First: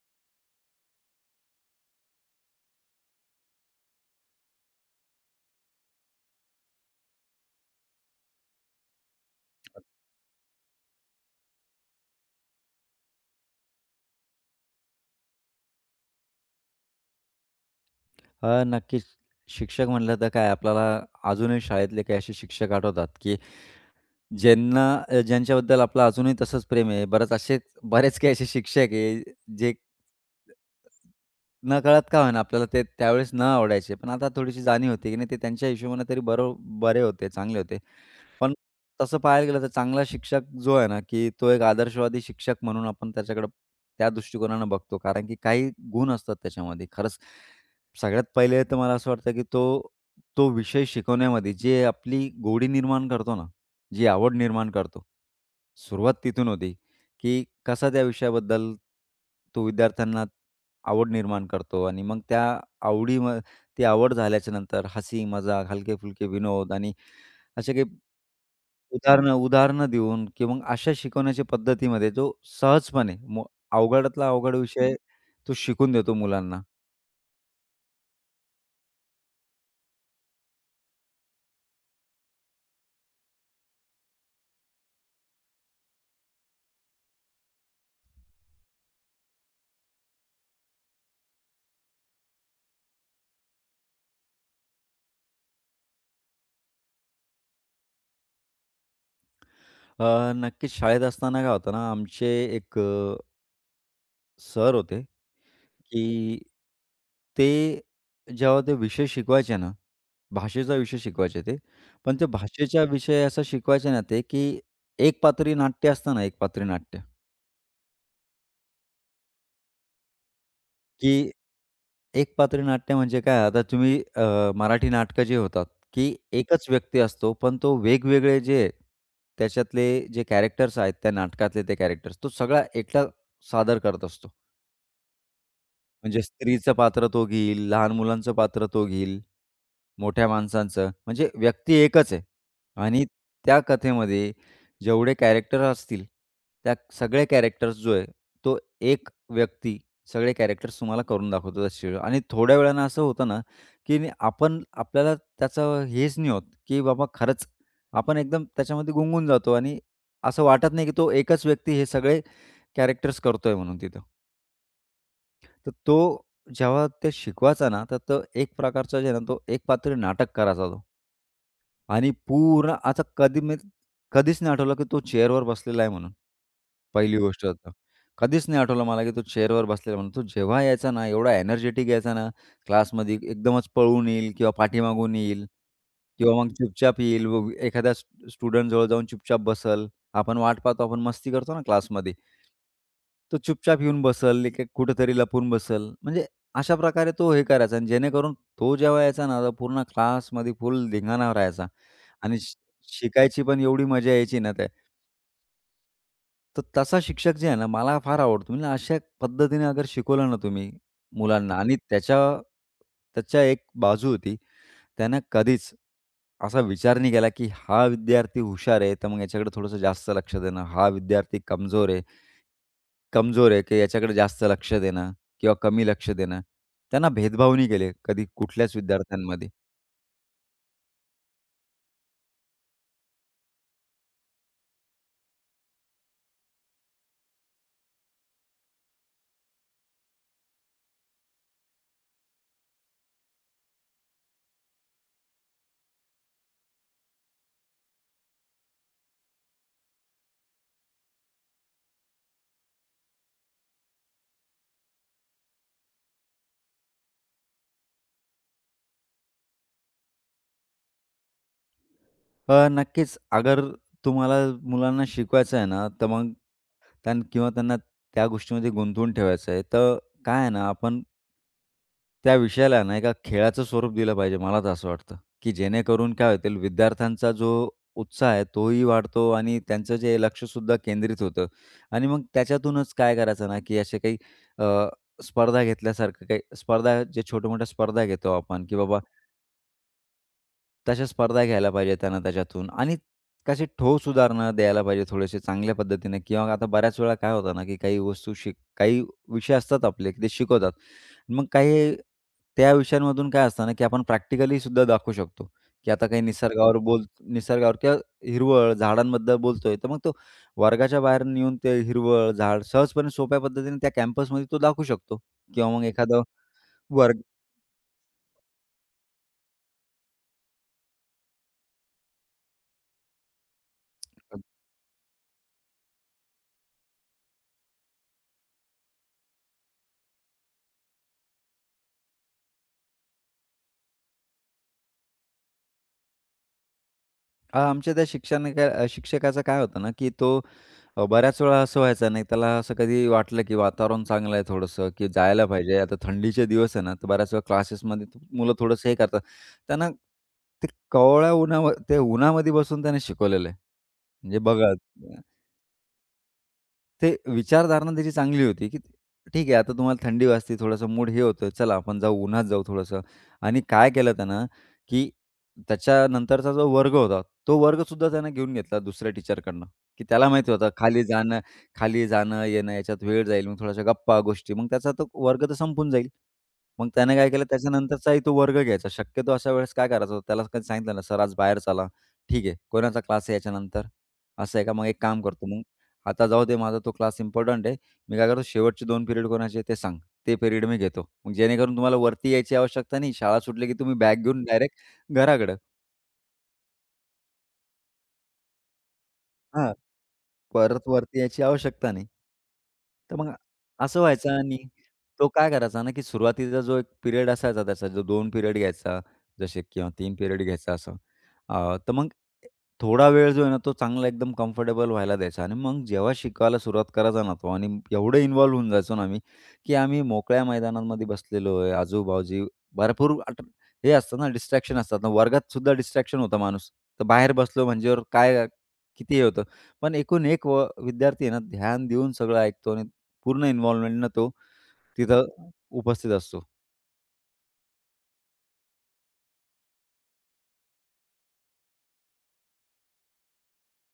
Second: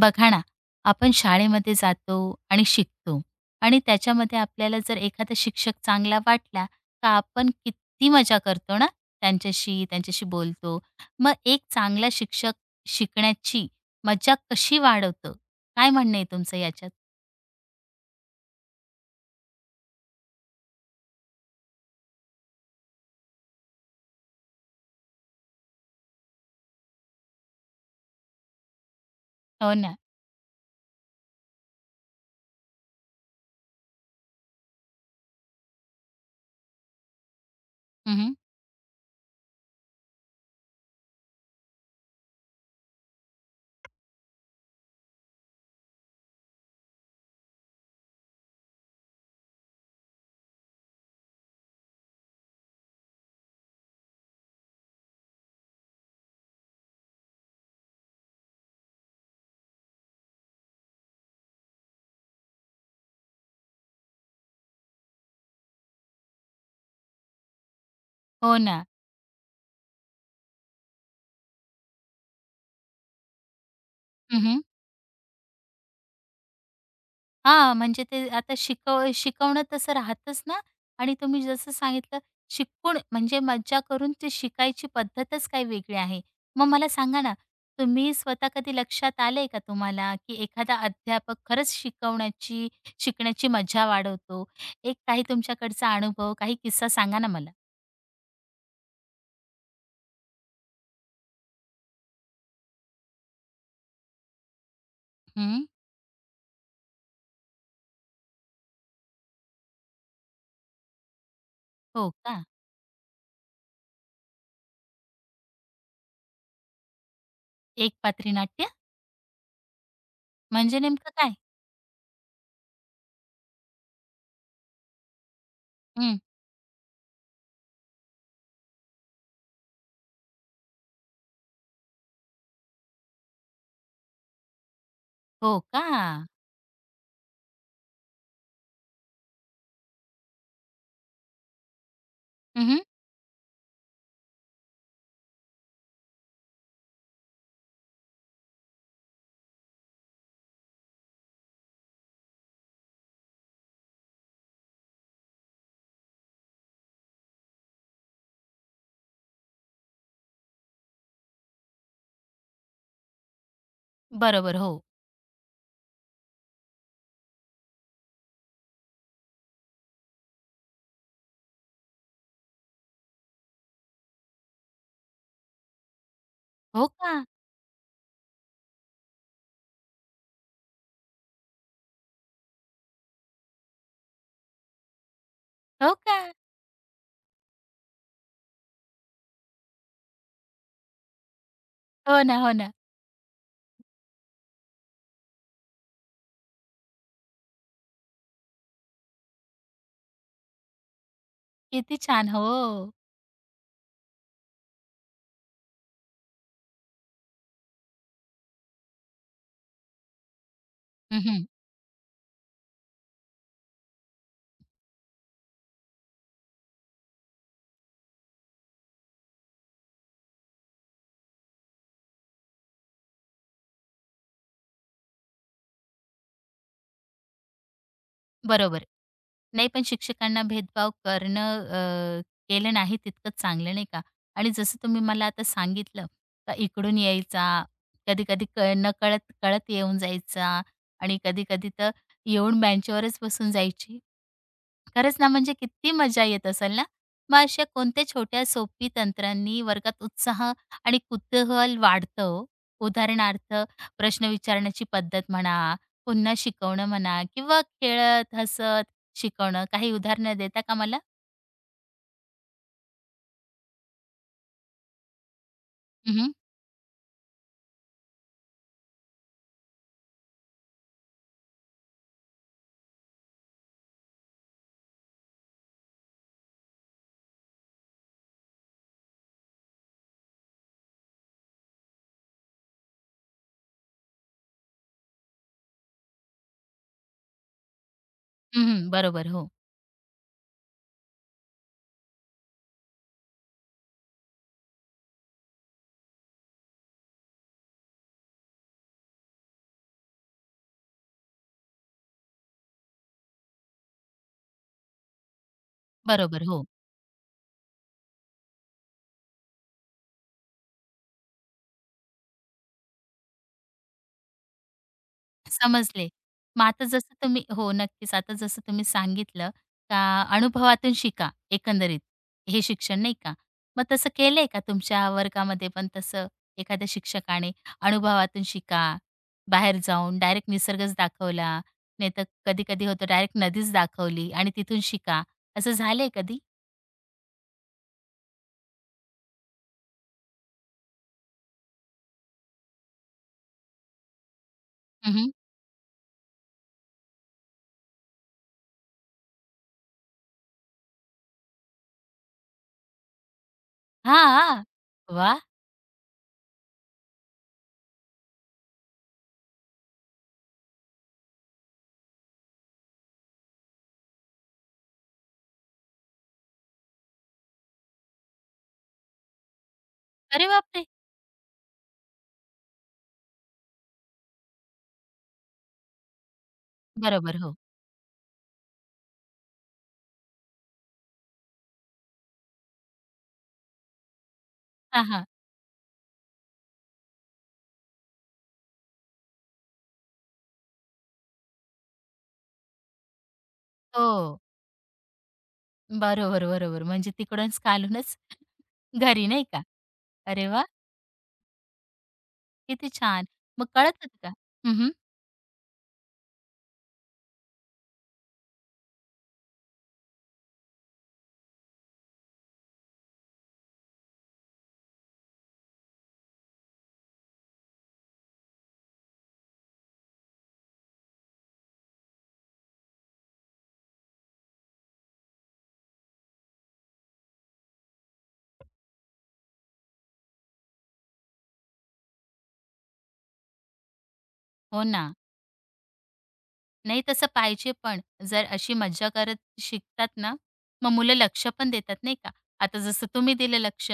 बघा ना, आपण शाळेमध्ये जातो आणि शिकतो आणि त्याच्यामध्ये आपल्याला जर एखादा शिक्षक चांगला वाटला, तर आपण किती मजा करतो ना त्यांच्याशी बोलतो. मग एक चांगला शिक्षक शिकण्याची मजा कशी वाढवतो? काय म्हणणं आहे तुमचं याच्यात? नक्कीच. शिक्षक म्हटलं तर काय आपल्याला अजूनही शाळेतले काही असे शिक्षक आठवतात, की ज्यांना ज्यांच्याबद्दल आपलं अजूनही तसंच प्रेम आहे. बरेच काही असे शिक्षक आहे, जे हो ना. नकळत का होईना आपल्याला ते त्यावेळेस न आवडायचे. पण आता थोडीशी जाणीव होती, की नाही ते त्यांच्या हिशोबाने तरी बरे होते, चांगले होते. हं. पण तसं पाहायला गेलं तर चांगला शिक्षक जो आहे ना, की तो एक आदर्शवादी शिक्षक म्हणून आपण त्याच्याकडं त्या दृष्टिकोनानं बघतो. कारण की काही गुण असतात त्याच्यामध्ये. खरंच सगळ्यात पहिले तर मला असं वाटतं, की तो तो विषय शिकवण्यामध्ये जे आपली गोडी निर्माण करतो ना, जी आवड निर्माण करतो. सुरुवात तिथून होती, की कसा त्या विषयाबद्दल तो विद्यार्थ्यांना आवड निर्माण करतो आणि मग त्या आवडीम ती आवड झाल्याच्यानंतर हसी, मजाक, हलके-फुलके विनोद आणि असे काही हो ना. उदाहरणं उदाहरणं देऊन किंवा मग अशा शिकवण्याच्या पद्धतीमध्ये जो सहजपणे मो अवघडातला अवघड विषय तो शिकून देतो मुलांना. हा, म्हणजे ते आता शिकवणं तसं राहतच ना आणि तुम्ही जसं सांगितलं शिकून म्हणजे मज्जा करून ती शिकायची पद्धतच काही वेगळी आहे. मग मला सांगा ना, तुम्ही स्वतः कधी लक्षात आलंय का तुम्हाला, की एखादा अध्यापक खरंच शिकण्याची मजा वाढवतो? एक काही तुमच्याकडचा अनुभव, काही किस्सा सांगा ना मला? नक्कीच शाळेत असताना काय होतं ना, आमचे एक सर होते, हं. की ते जेव्हा ते विषय शिकवायचे ना, भाषेचा विषय शिकवायचे ते. हो पण ते का? भाषेचा विषय असा शिकवायचे ना ते, की एकपात्री नाट्य असतं ना, एकपात्री नाट्य एक पात्री नाट्य? म्हणजे नेमकं काय? की एकपात्री नाट्य म्हणजे काय? आता तुम्ही मराठी नाटकं जी होतात, की हं. एकच व्यक्ती असतो, पण तो वेगवेगळे जे त्याच्यातले जे कॅरेक्टर्स आहेत, त्या नाटकातले ते कॅरेक्टर्स, तो सगळा एकटा सादर करत असतो. हो का? म्हणजे स्त्रीचं पात्र तो घेईल, लहान मुलांचं पात्र तो घेईल. मोठ्या माणसांचं, म्हणजे व्यक्ती एकच आहे हं. आणि त्या कथेमध्ये जेवढे कॅरेक्टर असतील, त्या सगळे कॅरेक्टर्स जो आहे, तो एक व्यक्ती सगळे कॅरेक्टर्स तुम्हाला करून दाखवतो त्या सीरियल आणि थोड्या वेळानं असं होतं ना, की आपण आपल्याला त्याचं हेच नाही होत, की बाबा खरंच आपण एकदम त्याच्यामध्ये गुंगून जातो आणि असं वाटत नाही, की तो एकच व्यक्ती हे सगळे कॅरेक्टर्स करतोय म्हणून तिथं. बरोबर. हो. तर तो जेव्हा ते शिकवायचा ना, तर तो एक प्रकारचा जे आहे ना, तो एक पात्री नाटक करायचा तो. आणि पूर्ण आता कधी मी कधीच नाही आठवलं की तो चेअरवर बसलेला आहे म्हणून. हो पहिली का? गोष्ट तर. कधीच नाही आठवलं मला की तो चेअरवर बसलेला म्हणून. तो जेव्हा यायचा ना, एवढा एनर्जेटिक यायचा ना क्लासमध्ये, एकदमच पळून येईल किंवा पाठीमागून येईल हो का? किंवा मग चुपचाप येईल. व एखाद्या स्टुडंट जवळ जाऊन चुपचाप बसेल. आपण वाट पाहतो, आपण मस्ती करतो ना क्लासमध्ये. हो ना, हो ना. तो चुपचाप येऊन बसेल, एक कुठेतरी लपून बसेल. म्हणजे अशा प्रकारे तो हे करायचा आणि जेणेकरून तो जेव्हा यायचा ना, तर पूर्ण क्लासमध्ये फुल धिंगाणा राहायचा. किती छान. आणि हो. शि शिकायची पण एवढी मजा यायची ना, त्यात. तर तसा शिक्षक जे आहे ना, मला फार आवडतो. म्हणजे अशा पद्धतीने अगर शिकवलं ना तुम्ही हं. मुलांना आणि त्याच्या त्याच्या एक बाजू होती, त्यानं कधीच असा विचार नाही केला, की हा विद्यार्थी हुशार आहे, तर मग याच्याकडे थोडंसं जास्त लक्ष देणं. हा विद्यार्थी कमजोर आहे कमजोर आहे, की याच्याकडे जास्त लक्ष देणं किंवा कमी लक्ष देणं. त्यांना भेदभाव नाही केले कधी कुठल्याच बरोबर. विद्यार्थ्यांमध्ये. नाही, पण शिक्षकांना भेदभाव करणं केलं नाही तितकंच चांगलं, नाही का? आणि जसं तुम्ही मला आता सांगितलं का इकडून यायचा, कधी-कधी नकळत कळत कळत येऊन जायचा आणि कधी-कधी तर येऊन बेंचवरच बसून जायची. खरंच ना, म्हणजे किती मजा येत असेल ना? मग अशा कोणत्या छोट्या सोपी तंत्रांनी वर्गात उत्साह आणि कुतूहल वाढतं हो? उदाहरणार्थ प्रश्न विचारण्याची पद्धत म्हणा, पुन्हा शिकवणं म्हणा किंवा खेळत, हसत शिकवणं. काही उदाहरणं देता का मला? नक्कीच. अगर तुम्हाला मुलांना शिकवायचं आहे ना, तर हं, मग हं. त्यांना त्या गोष्टीमध्ये गुंतवून ठेवायचं आहे, तर काय आहे ना, आपण त्या विषयाला ना एका खेळाचं स्वरूप दिलं पाहिजे. मला तर असं वाटतं, की जेणेकरून काय होतील विद्यार्थ्यांचा जो उत्साह आहे तोही वाढतो आणि त्यांचं जे लक्षसुद्धा केंद्रित होतं आणि मग त्याच्यातूनच काय करायचं ना, की असे काही अ, स्पर्धा घेतल्यासारखं काही स्पर्धा जे छोट्या-मोठ्या स्पर्धा घेतो आपण, की बाबा बरोबर. हो. तशा स्पर्धा घ्यायला पाहिजे त्यानं त्याच्यातून आणि कशी ठोस उदाहरणं द्यायला पाहिजे थोडेसे चांगल्या पद्धतीने किंवा आता बऱ्याच वेळा काय होतं ना, की काही वस्तू शिक काही विषय असतात आपले, की ते शिकवतात. मग काही त्या विषयांमधून काय असतं ना, की आपण प्रॅक्टिकली सुद्धा दाखवू शकतो, की आता काही बरोबर. हो. निसर्गावर बोल निसर्गावर किंवा हिरवळ, झाडांबद्दल बोलतोय, तर मग तो वर्गाच्या बाहेर नेऊन ते हिरवळ, झाड सहजपणे सोप्या पद्धतीने त्या कॅम्पसमध्ये तो दाखवू शकतो किंवा मग समजले. एखादं मग आता जसं वर्ग तुम्ही हो, नक्कीच. आता जसं तुम्ही सांगितलं का अनुभवातून शिका एकंदरीत हे शिक्षण नाही का? मग तसं केलंय का तुमच्या वर्गामध्ये पण तसं एखाद्या शिक्षकाने अनुभवातून शिका, बाहेर जाऊन डायरेक्ट निसर्गच दाखवला, नाहीतर कधी-कधी होतं डायरेक्ट नदीच दाखवली आणि तिथून शिका, असं झालंय कधी? हां, आमच्या त्या शिक्षकाचं काय होतं ना, की तो बऱ्याच वेळा असं व्हायचं नाही त्याला असं कधी वाटलं की वातावरण चांगलं आहे थोडंसं, की हं, हं. जायला पाहिजे. आता थंडीचे दिवस आहे ना, तर बऱ्याच वेळा क्लासेसमध्ये मुलं थोडंसं हे करतात. त्यांना ते उन्हामध्ये बसून त्याने शिकवलेलं आहे. हां, म्हणजे हां. बघा ते विचारधारणा त्याची चांगली होती, की ठीक आहे आता तुम्हाला थंडी वाजते, थोडासा मूड हे होतोय, चला आपण जाऊ उन्हात जाऊ थोडंसं आणि काय केलं त्यानं, की त्याच्यानंतरचा जो वर्ग होता, तो वर्गसुद्धा त्यानं घेऊन घेतला दुसऱ्या टीचरकडनं, की त्याला अरे माहिती होतं बापरे! खाली जाणं, येणं याच्यात वेळ जाईल, मग थोड्याशा गप्पा, गोष्टी मग त्याचा तो वर्ग तर संपून जाईल. मग त्यानं काय बरोबर. केलं हो. त्याच्यानंतरचाही तो वर्ग घ्यायचा. शक्यतो अशा वेळेस काय करायचं होतं, त्याला कधी सांगितलं ना, "सर आज बाहेर चला." "ठीक आहे, कोणाचा क्लास आहे याच्यानंतर?" "असं आहे का? मग एक हां, काम हां. करतो आता जाऊ दे माझा तो क्लास इम्पोर्टंट आहे. मी काय करतो शेवटचे दोन पिरियड कोणाचे आहेत ते सांग. ते पिरियड मी घेतो. मग जेणेकरून तुम्हाला वरती यायची आवश्यकता नाही. शाळा सुटली की तुम्ही बॅग हो. घेऊन डायरेक्ट घराकडं. बरोबर, बरोबर. म्हणजे तिकडूनच कालवूनच घरी नाही का? हां. अरे वा. परत वरती यायची आवश्यकता नाही. किती तर छान. मग मग कळत असं होतं व्हायचं का? आणि हं. तो काय करायचा ना, की सुरुवातीचा जो एक पिरियड असायचा त्याचा जो 2 पिरियड घ्यायचा जसे किंवा 3 पिरियड घ्यायचा असं. तर मग थोडा वेळ जो आहे ना, तो चांगला एकदम कम्फर्टेबल व्हायला द्यायचा आणि मग जेव्हा शिकवायला सुरुवात करायचा ना तो आणि एवढं इन्व्हॉल्व होऊन जायचो ना आम्ही, की आम्ही मोकळ्या मैदानांमध्ये बसलेलो आहे. आजूबाजू भरपूर आट हे असतं ना डिस्ट्रॅक्शन असतात ना. वर्गात सुद्धा डिस्ट्रॅक्शन होता माणूस. तर बाहेर बसलो म्हणजे काय किती हे होतं. पण एकूण एक विद्यार्थी आहे ना, ध्यान देऊन सगळं ऐकतो आणि पूर्ण इन्व्हॉल्वमेंटनं तो हो ना. तिथं उपस्थित असतो. नाही तसं पाहिजे पण. जर अशी मज्जा करत शिकतात ना, मग मुलं लक्ष पण देतात नाही का. आता जसं तुम्ही दिलं लक्ष.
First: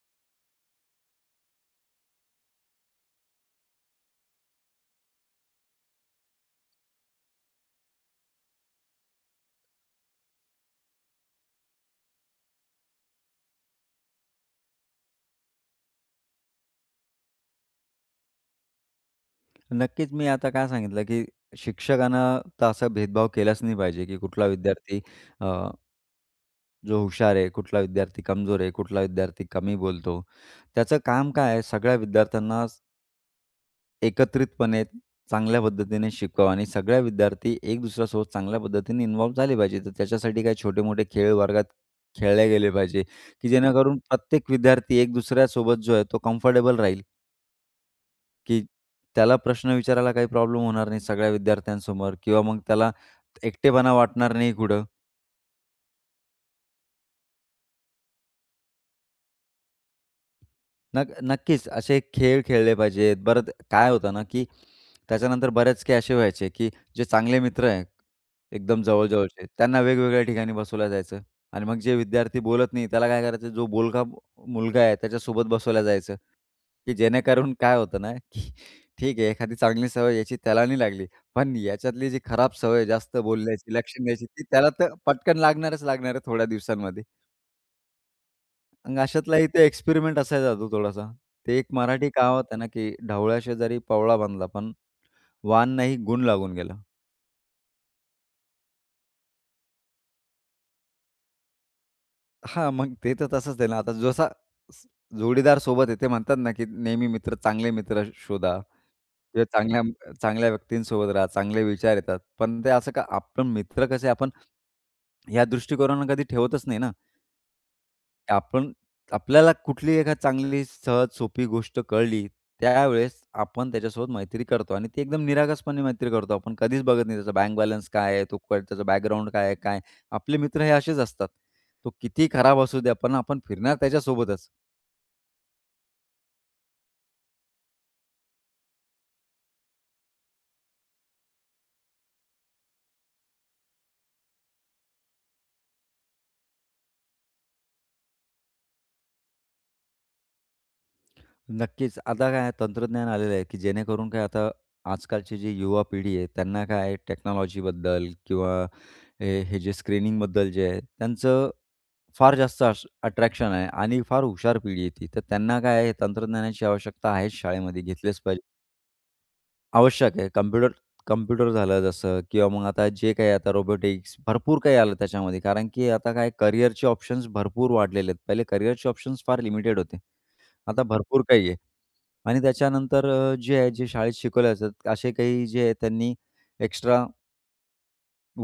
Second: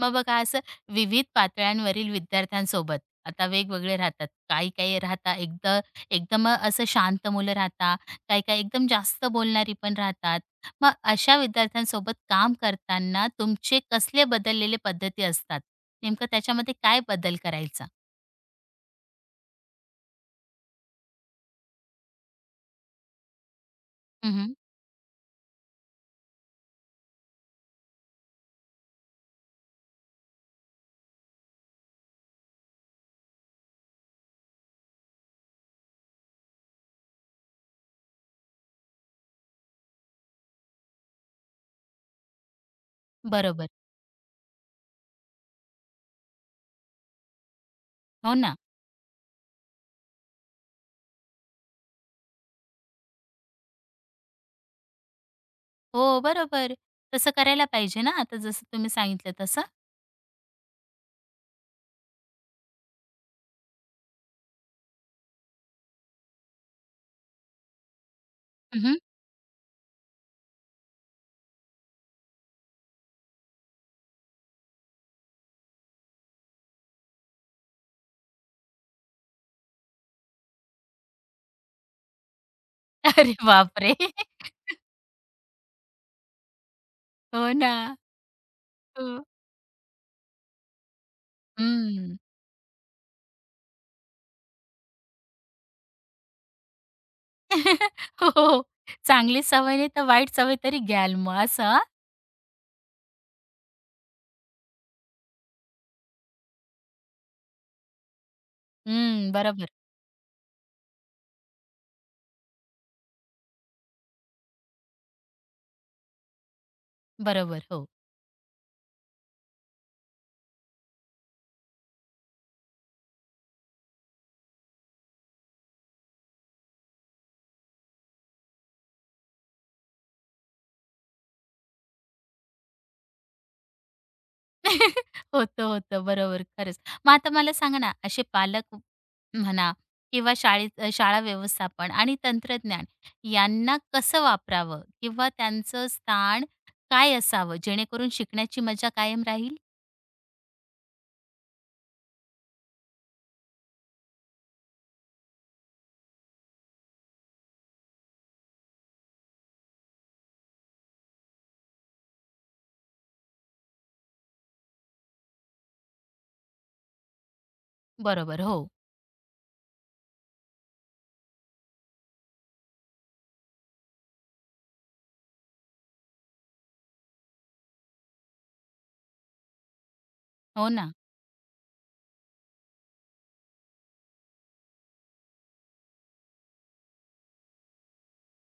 मग बघा असं विविध पातळ्यांवरील विद्यार्थ्यांसोबत आता वेगवेगळे राहतात. काही-काही राहतात एकदा एकदम एकदम असं शांत मुलं राहतात, काही-काही एकदम जास्त बोलणारी पण राहतात. मग अशा विद्यार्थ्यांसोबत काम करताना तुमचे कसले बदललेले पद्धती असतात? नेमकं त्याच्यामध्ये काय बदल करायचा? नक्कीच मी आता काय सांगितलं, की शिक्षकानं तर असा भेदभाव केलाच नाही पाहिजे, की कुठला हं. विद्यार्थी अ, जो हुशार आहे, कुठला विद्यार्थी कमजोर आहे, कुठला विद्यार्थी कमी बोलतो. त्याचं काम काय आहे सगळ्या विद्यार्थ्यांना एकत्रितपणे चांगल्या पद्धतीने शिकवावं आणि सगळ्या विद्यार्थी एक दुसऱ्यासोबत चांगल्या पद्धतीने इन्व्हॉल्व झाले पाहिजे. तर त्याच्यासाठी काही छोटे-मोठे खेळ वर्गात खेळले गेले पाहिजे, की बरोबर. जेणेकरून प्रत्येक विद्यार्थी एक दुसऱ्यासोबत जो आहे तो कम्फर्टेबल राहील, हो ना. की त्याला प्रश्न विचारायला काही प्रॉब्लेम होणार नाही सगळ्या विद्यार्थ्यांसमोर किंवा मग त्याला एकटेपणा वाटणार नाही कुठं. हो, बरोबर. तसं करायला पाहिजे ना, आता जसं तुम्ही सांगितलं तसं. नक्कीच असे खेळ खेळले पाहिजेत. बरं काय होतं ना, की त्याच्यानंतर बरेच काही असे व्हायचे, की जे चांगले मित्र आहे, एकदम हं. जवळ-जवळचे, त्यांना वेगवेगळ्या ठिकाणी बसवलं जायचं आणि मग जे विद्यार्थी बोलत नाही, त्याला काय करायचं, जो बोलका मुलगा आहे त्याच्यासोबत बसवलं जायचं, की जेणेकरून काय होतं ना, की ठीक आहे, एखादी चांगली सवय याची त्याला नाही लागली, पण याच्यातली जी खराब सवय, जास्त अरे बोलण्याची, लक्ष बापरे! द्यायची, ती त्याला तर पटकन लागणार आहे थोड्या दिवसांमध्ये. हो ना. मग हो. अशातलाही ते एक्सपेरिमेंट असायचा तो थोडासा. ते एक मराठी हं. कहावत आहे ना, की "ढवळ्याशेजारी पवळा बांधला, पण वान नाही गुण लागून गेला." हो. चांगली सवय नाही तर वाईट सवय तरी घ्याल मग असं हां. हां, मग ते तर तसंच आहे ना. आता जसा स जोडीदार सोबत आहे, ते म्हणतात ना, की नेहमी चांगले मित्र शोधा हं, किंवा बरोबर, चांगल्या चांगल्या व्यक्तींसोबत राहा, चांगले विचार येतात. पण ते असं का आपण मित्र कसे आपण या दृष्टिकोनानं कधी ठेवतच नाही ना. बरोबर. हो. आपण आपल्याला कुठली एखाद चांगली सहज सोपी गोष्ट कळली, त्यावेळेस आपण त्याच्यासोबत मैत्री करतो आणि ती एकदम निरागसपणे मैत्री करतो. आपण कधीच बघत नाही त्याचा बँक बॅलन्स काय आहे, तो क त्याचा बॅकग्राऊंड काय आहे, काय? आपले मित्र हे असेच असतात. तो किती खराब असू द्या, पण आपण फिरणार त्याच्यासोबतच. होतं, होतं. बरोबर, खरंच. मग आता मला सांगा ना, असे पालक म्हणा किंवा शाळेत व्यवस्थापन आणि तंत्रज्ञान यांना कसं वापरावं किंवा त्यांचं स्थान काय असावं जेणेकरून शिकण्याची मजा कायम राहील? नक्कीच. आता काय तंत्रज्ञान आलेलं आहे, की जेणेकरून काय आता आजकालची जी युवा पिढी आहे, त्यांना काय टेक्नॉलॉजीबद्दल किंवा हे हे जे स्क्रीनिंगबद्दल जे आहे, त्यांचं फार जास्त अट्रॅक्शन आहे आणि फार हुशार पिढी आहे ती. तर त्यांना काय आहे तंत्रज्ञानाची आवश्यकता आहेच शाळेमध्ये घेतलेच बरोबर. पाहिजे. हो. आवश्यक आहे. कम्प्युटर कम्प्युटर झालं जसं किंवा मग आता जे काही आता रोबोटिक्स भरपूर काही आलं त्याच्यामध्ये. कारण की आता काय करिअरचे ऑप्शन्स भरपूर वाढलेले आहेत. पहिले करिअरचे ऑप्शन्स फार लिमिटेड होते. हो आता ना. भरपूर काही आहे आणि त्याच्यानंतर जे आहे जे शाळेत शिकवले जातात असे काही जे आहे त्यांनी एक्स्ट्रा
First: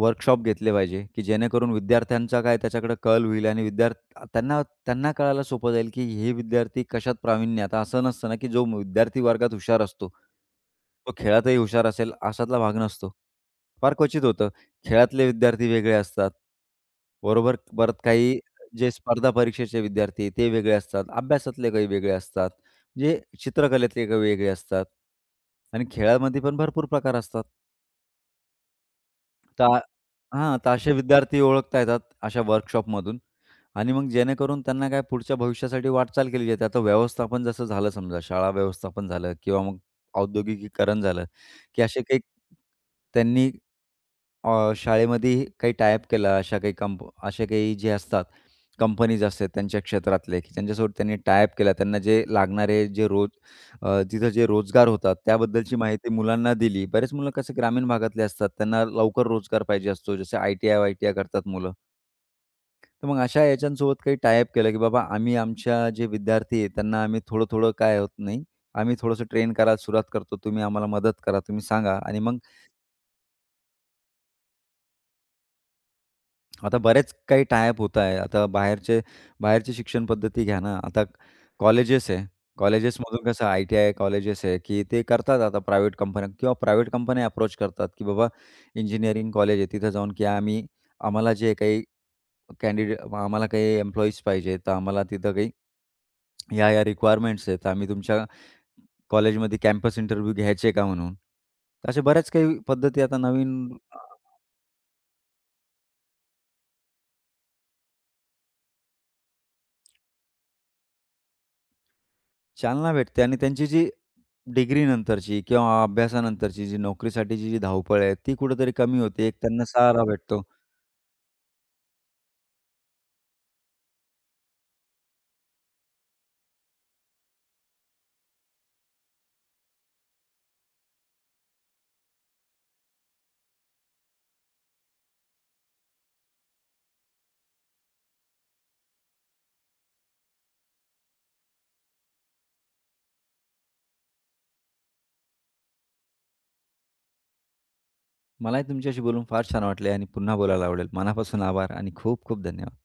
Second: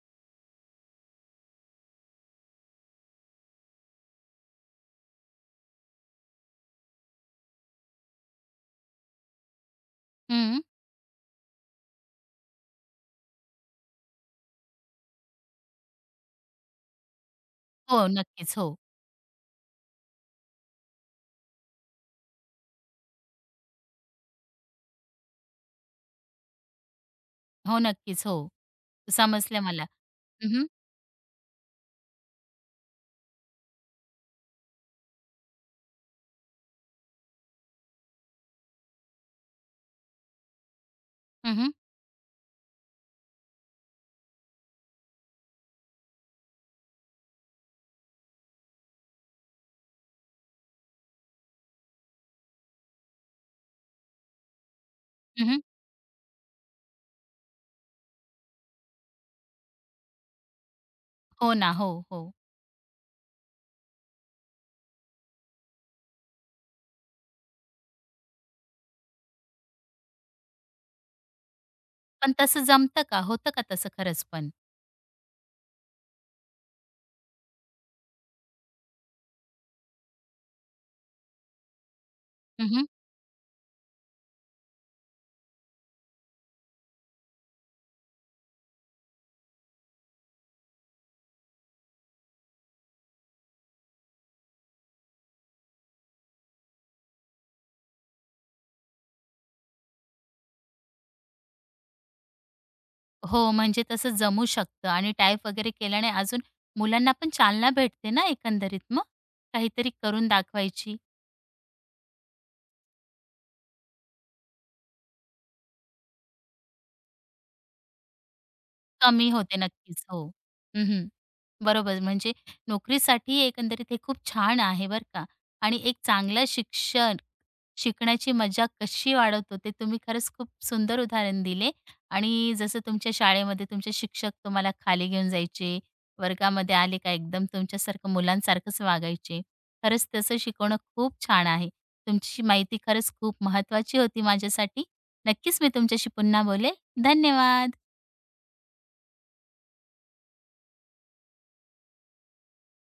वर्कशॉप घेतले पाहिजे, की जेणेकरून विद्यार्थ्यांचा काय त्याच्याकडे कल होईल आणि विद्यार्थी त्यांना त्यांना कळायला सोपं जाईल, की हे विद्यार्थी कशात प्रावीण्य. आता असं नसतं ना, की जो विद्यार्थी वर्गात हुशार असतो, हं. तो खेळातही हुशार असेल अशातला भाग नसतो. फार क्वचित होतं. खेळातले विद्यार्थी वेगळे असतात. बरोबर, परत हो, काही नक्कीच. हो. जे स्पर्धा परीक्षेचे विद्यार्थी ते वेगळे असतात. अभ्यासातले काही वेगळे असतात. जे चित्रकलेतले काही वेगळे असतात आणि खेळामध्ये पण भरपूर प्रकार असतात. हो, नक्कीच. हो. समजलं तर मला. हं, हां, हं. तर असे विद्यार्थी ओळखता येतात अशा वर्कशॉपमधून आणि मग जेणेकरून त्यांना काय पुढच्या भविष्यासाठी वाटचाल केली जाते. आता व्यवस्थापन जसं झालं समजा, शाळा व्यवस्थापन झालं किंवा मग औद्योगिकीकरण झालं, हं. की असे काही त्यांनी शाळेमध्ये काही टाय-अप केला, अशा काही जे असतात, कंपनीज असतात त्यांच्या क्षेत्रातले, की त्यांच्यासोबत त्यांनी टाय-अप केला. त्यांना जे लागणारे जे रोज तिथं जे रोजगार होतात, त्याबद्दलची माहिती मुलांना दिली. बरेच मुलं कसं ग्रामीण भागातले असतात, त्यांना लवकर रोजगार पाहिजे असतो, जसे आय-टी-आय-वाय-टी-आय करतात हो ना. मुलं. हो, हो. तर मग अशा याच्यांसोबत काही टाय केलं, की बाबा आम्ही आमच्या जे विद्यार्थी आहे, त्यांना आम्ही थोडं-थोडं काय होत नाही, आम्ही थोडंसं ट्रेन करायला सुरुवात करतो. तुम्ही आम्हाला मदत करा, तुम्ही सांगा आणि पण मग तसं जमतं का? होतं का तसं खरंच पण? आता बरेच काही टायअप होत आहे. आता बाहेरचे बाहेरची शिक्षण पद्धती घ्या ना. आता कॉलेजेस आहे. हं. कॉलेजेसमधून कसं आय-टी-आय कॉलेजेस आहे, की ते करतात आता प्रायव्हेट कंपन्या किंवा प्रायव्हेट कंपन्या अप्रोच करतात, की बाबा इंजिनिअरिंग कॉलेज आहे तिथं जाऊन, की आम्हाला जे काही आम्हाला काही एम्प्लॉईज पाहिजे, तर आम्हाला तिथं काही या-या रिक्वायरमेंट्स आहेत. आम्ही तुमच्या कॉलेजमध्ये कॅम्पस इंटरव्ह्यू घ्यायचे का म्हणून. अशा बऱ्याच काही पद्धती आता हो, नवीन म्हणजे तसं जमू शकतं आणि टाइप वगैरे केल्याने अजून मुलांना पण चालना भेटते ना एकंदरीत मग? काहीतरी करून दाखवायची. चालना भेटते आणि त्यांची जी डिग्रीनंतरची किंवा अभ्यासानंतरची जी नोकरीसाठीची जी धावपळ आहे, ती कुठेतरी कमी होते. कमी एक होते त्यांना सहारा नक्कीच. हो. भेटतो. हं, हं. बरोबर. म्हणजे नोकरीसाठी एकंदरीत हे खूप छान आहे बरं का आणि एक चांगलं शिक्षण, शिकण्याची मजा कशी वाढवतो ते तुम्ही खरंच खूप सुंदर उदाहरण दिले आणि जसं तुमच्या शाळेमध्ये तुमचे शिक्षक तुम्हाला खाली घेऊन जायचे, वर्गामध्ये आले का एकदम तुमच्यासारखं मुलांसारखंच वागायचे. खरंच तसं शिकवणं खूप छान आहे. तुमची माहिती खरंच खूप महत्त्वाची होती माझ्यासाठी. नक्कीच मी तुमच्याशी पुन्हा बोलेल. धन्यवाद. मलाही तुमच्याशी बोलून फार छान वाटले आणि पुन्हा बोलायला आवडेल. मनापासून आभार आणि खूप खूप धन्यवाद.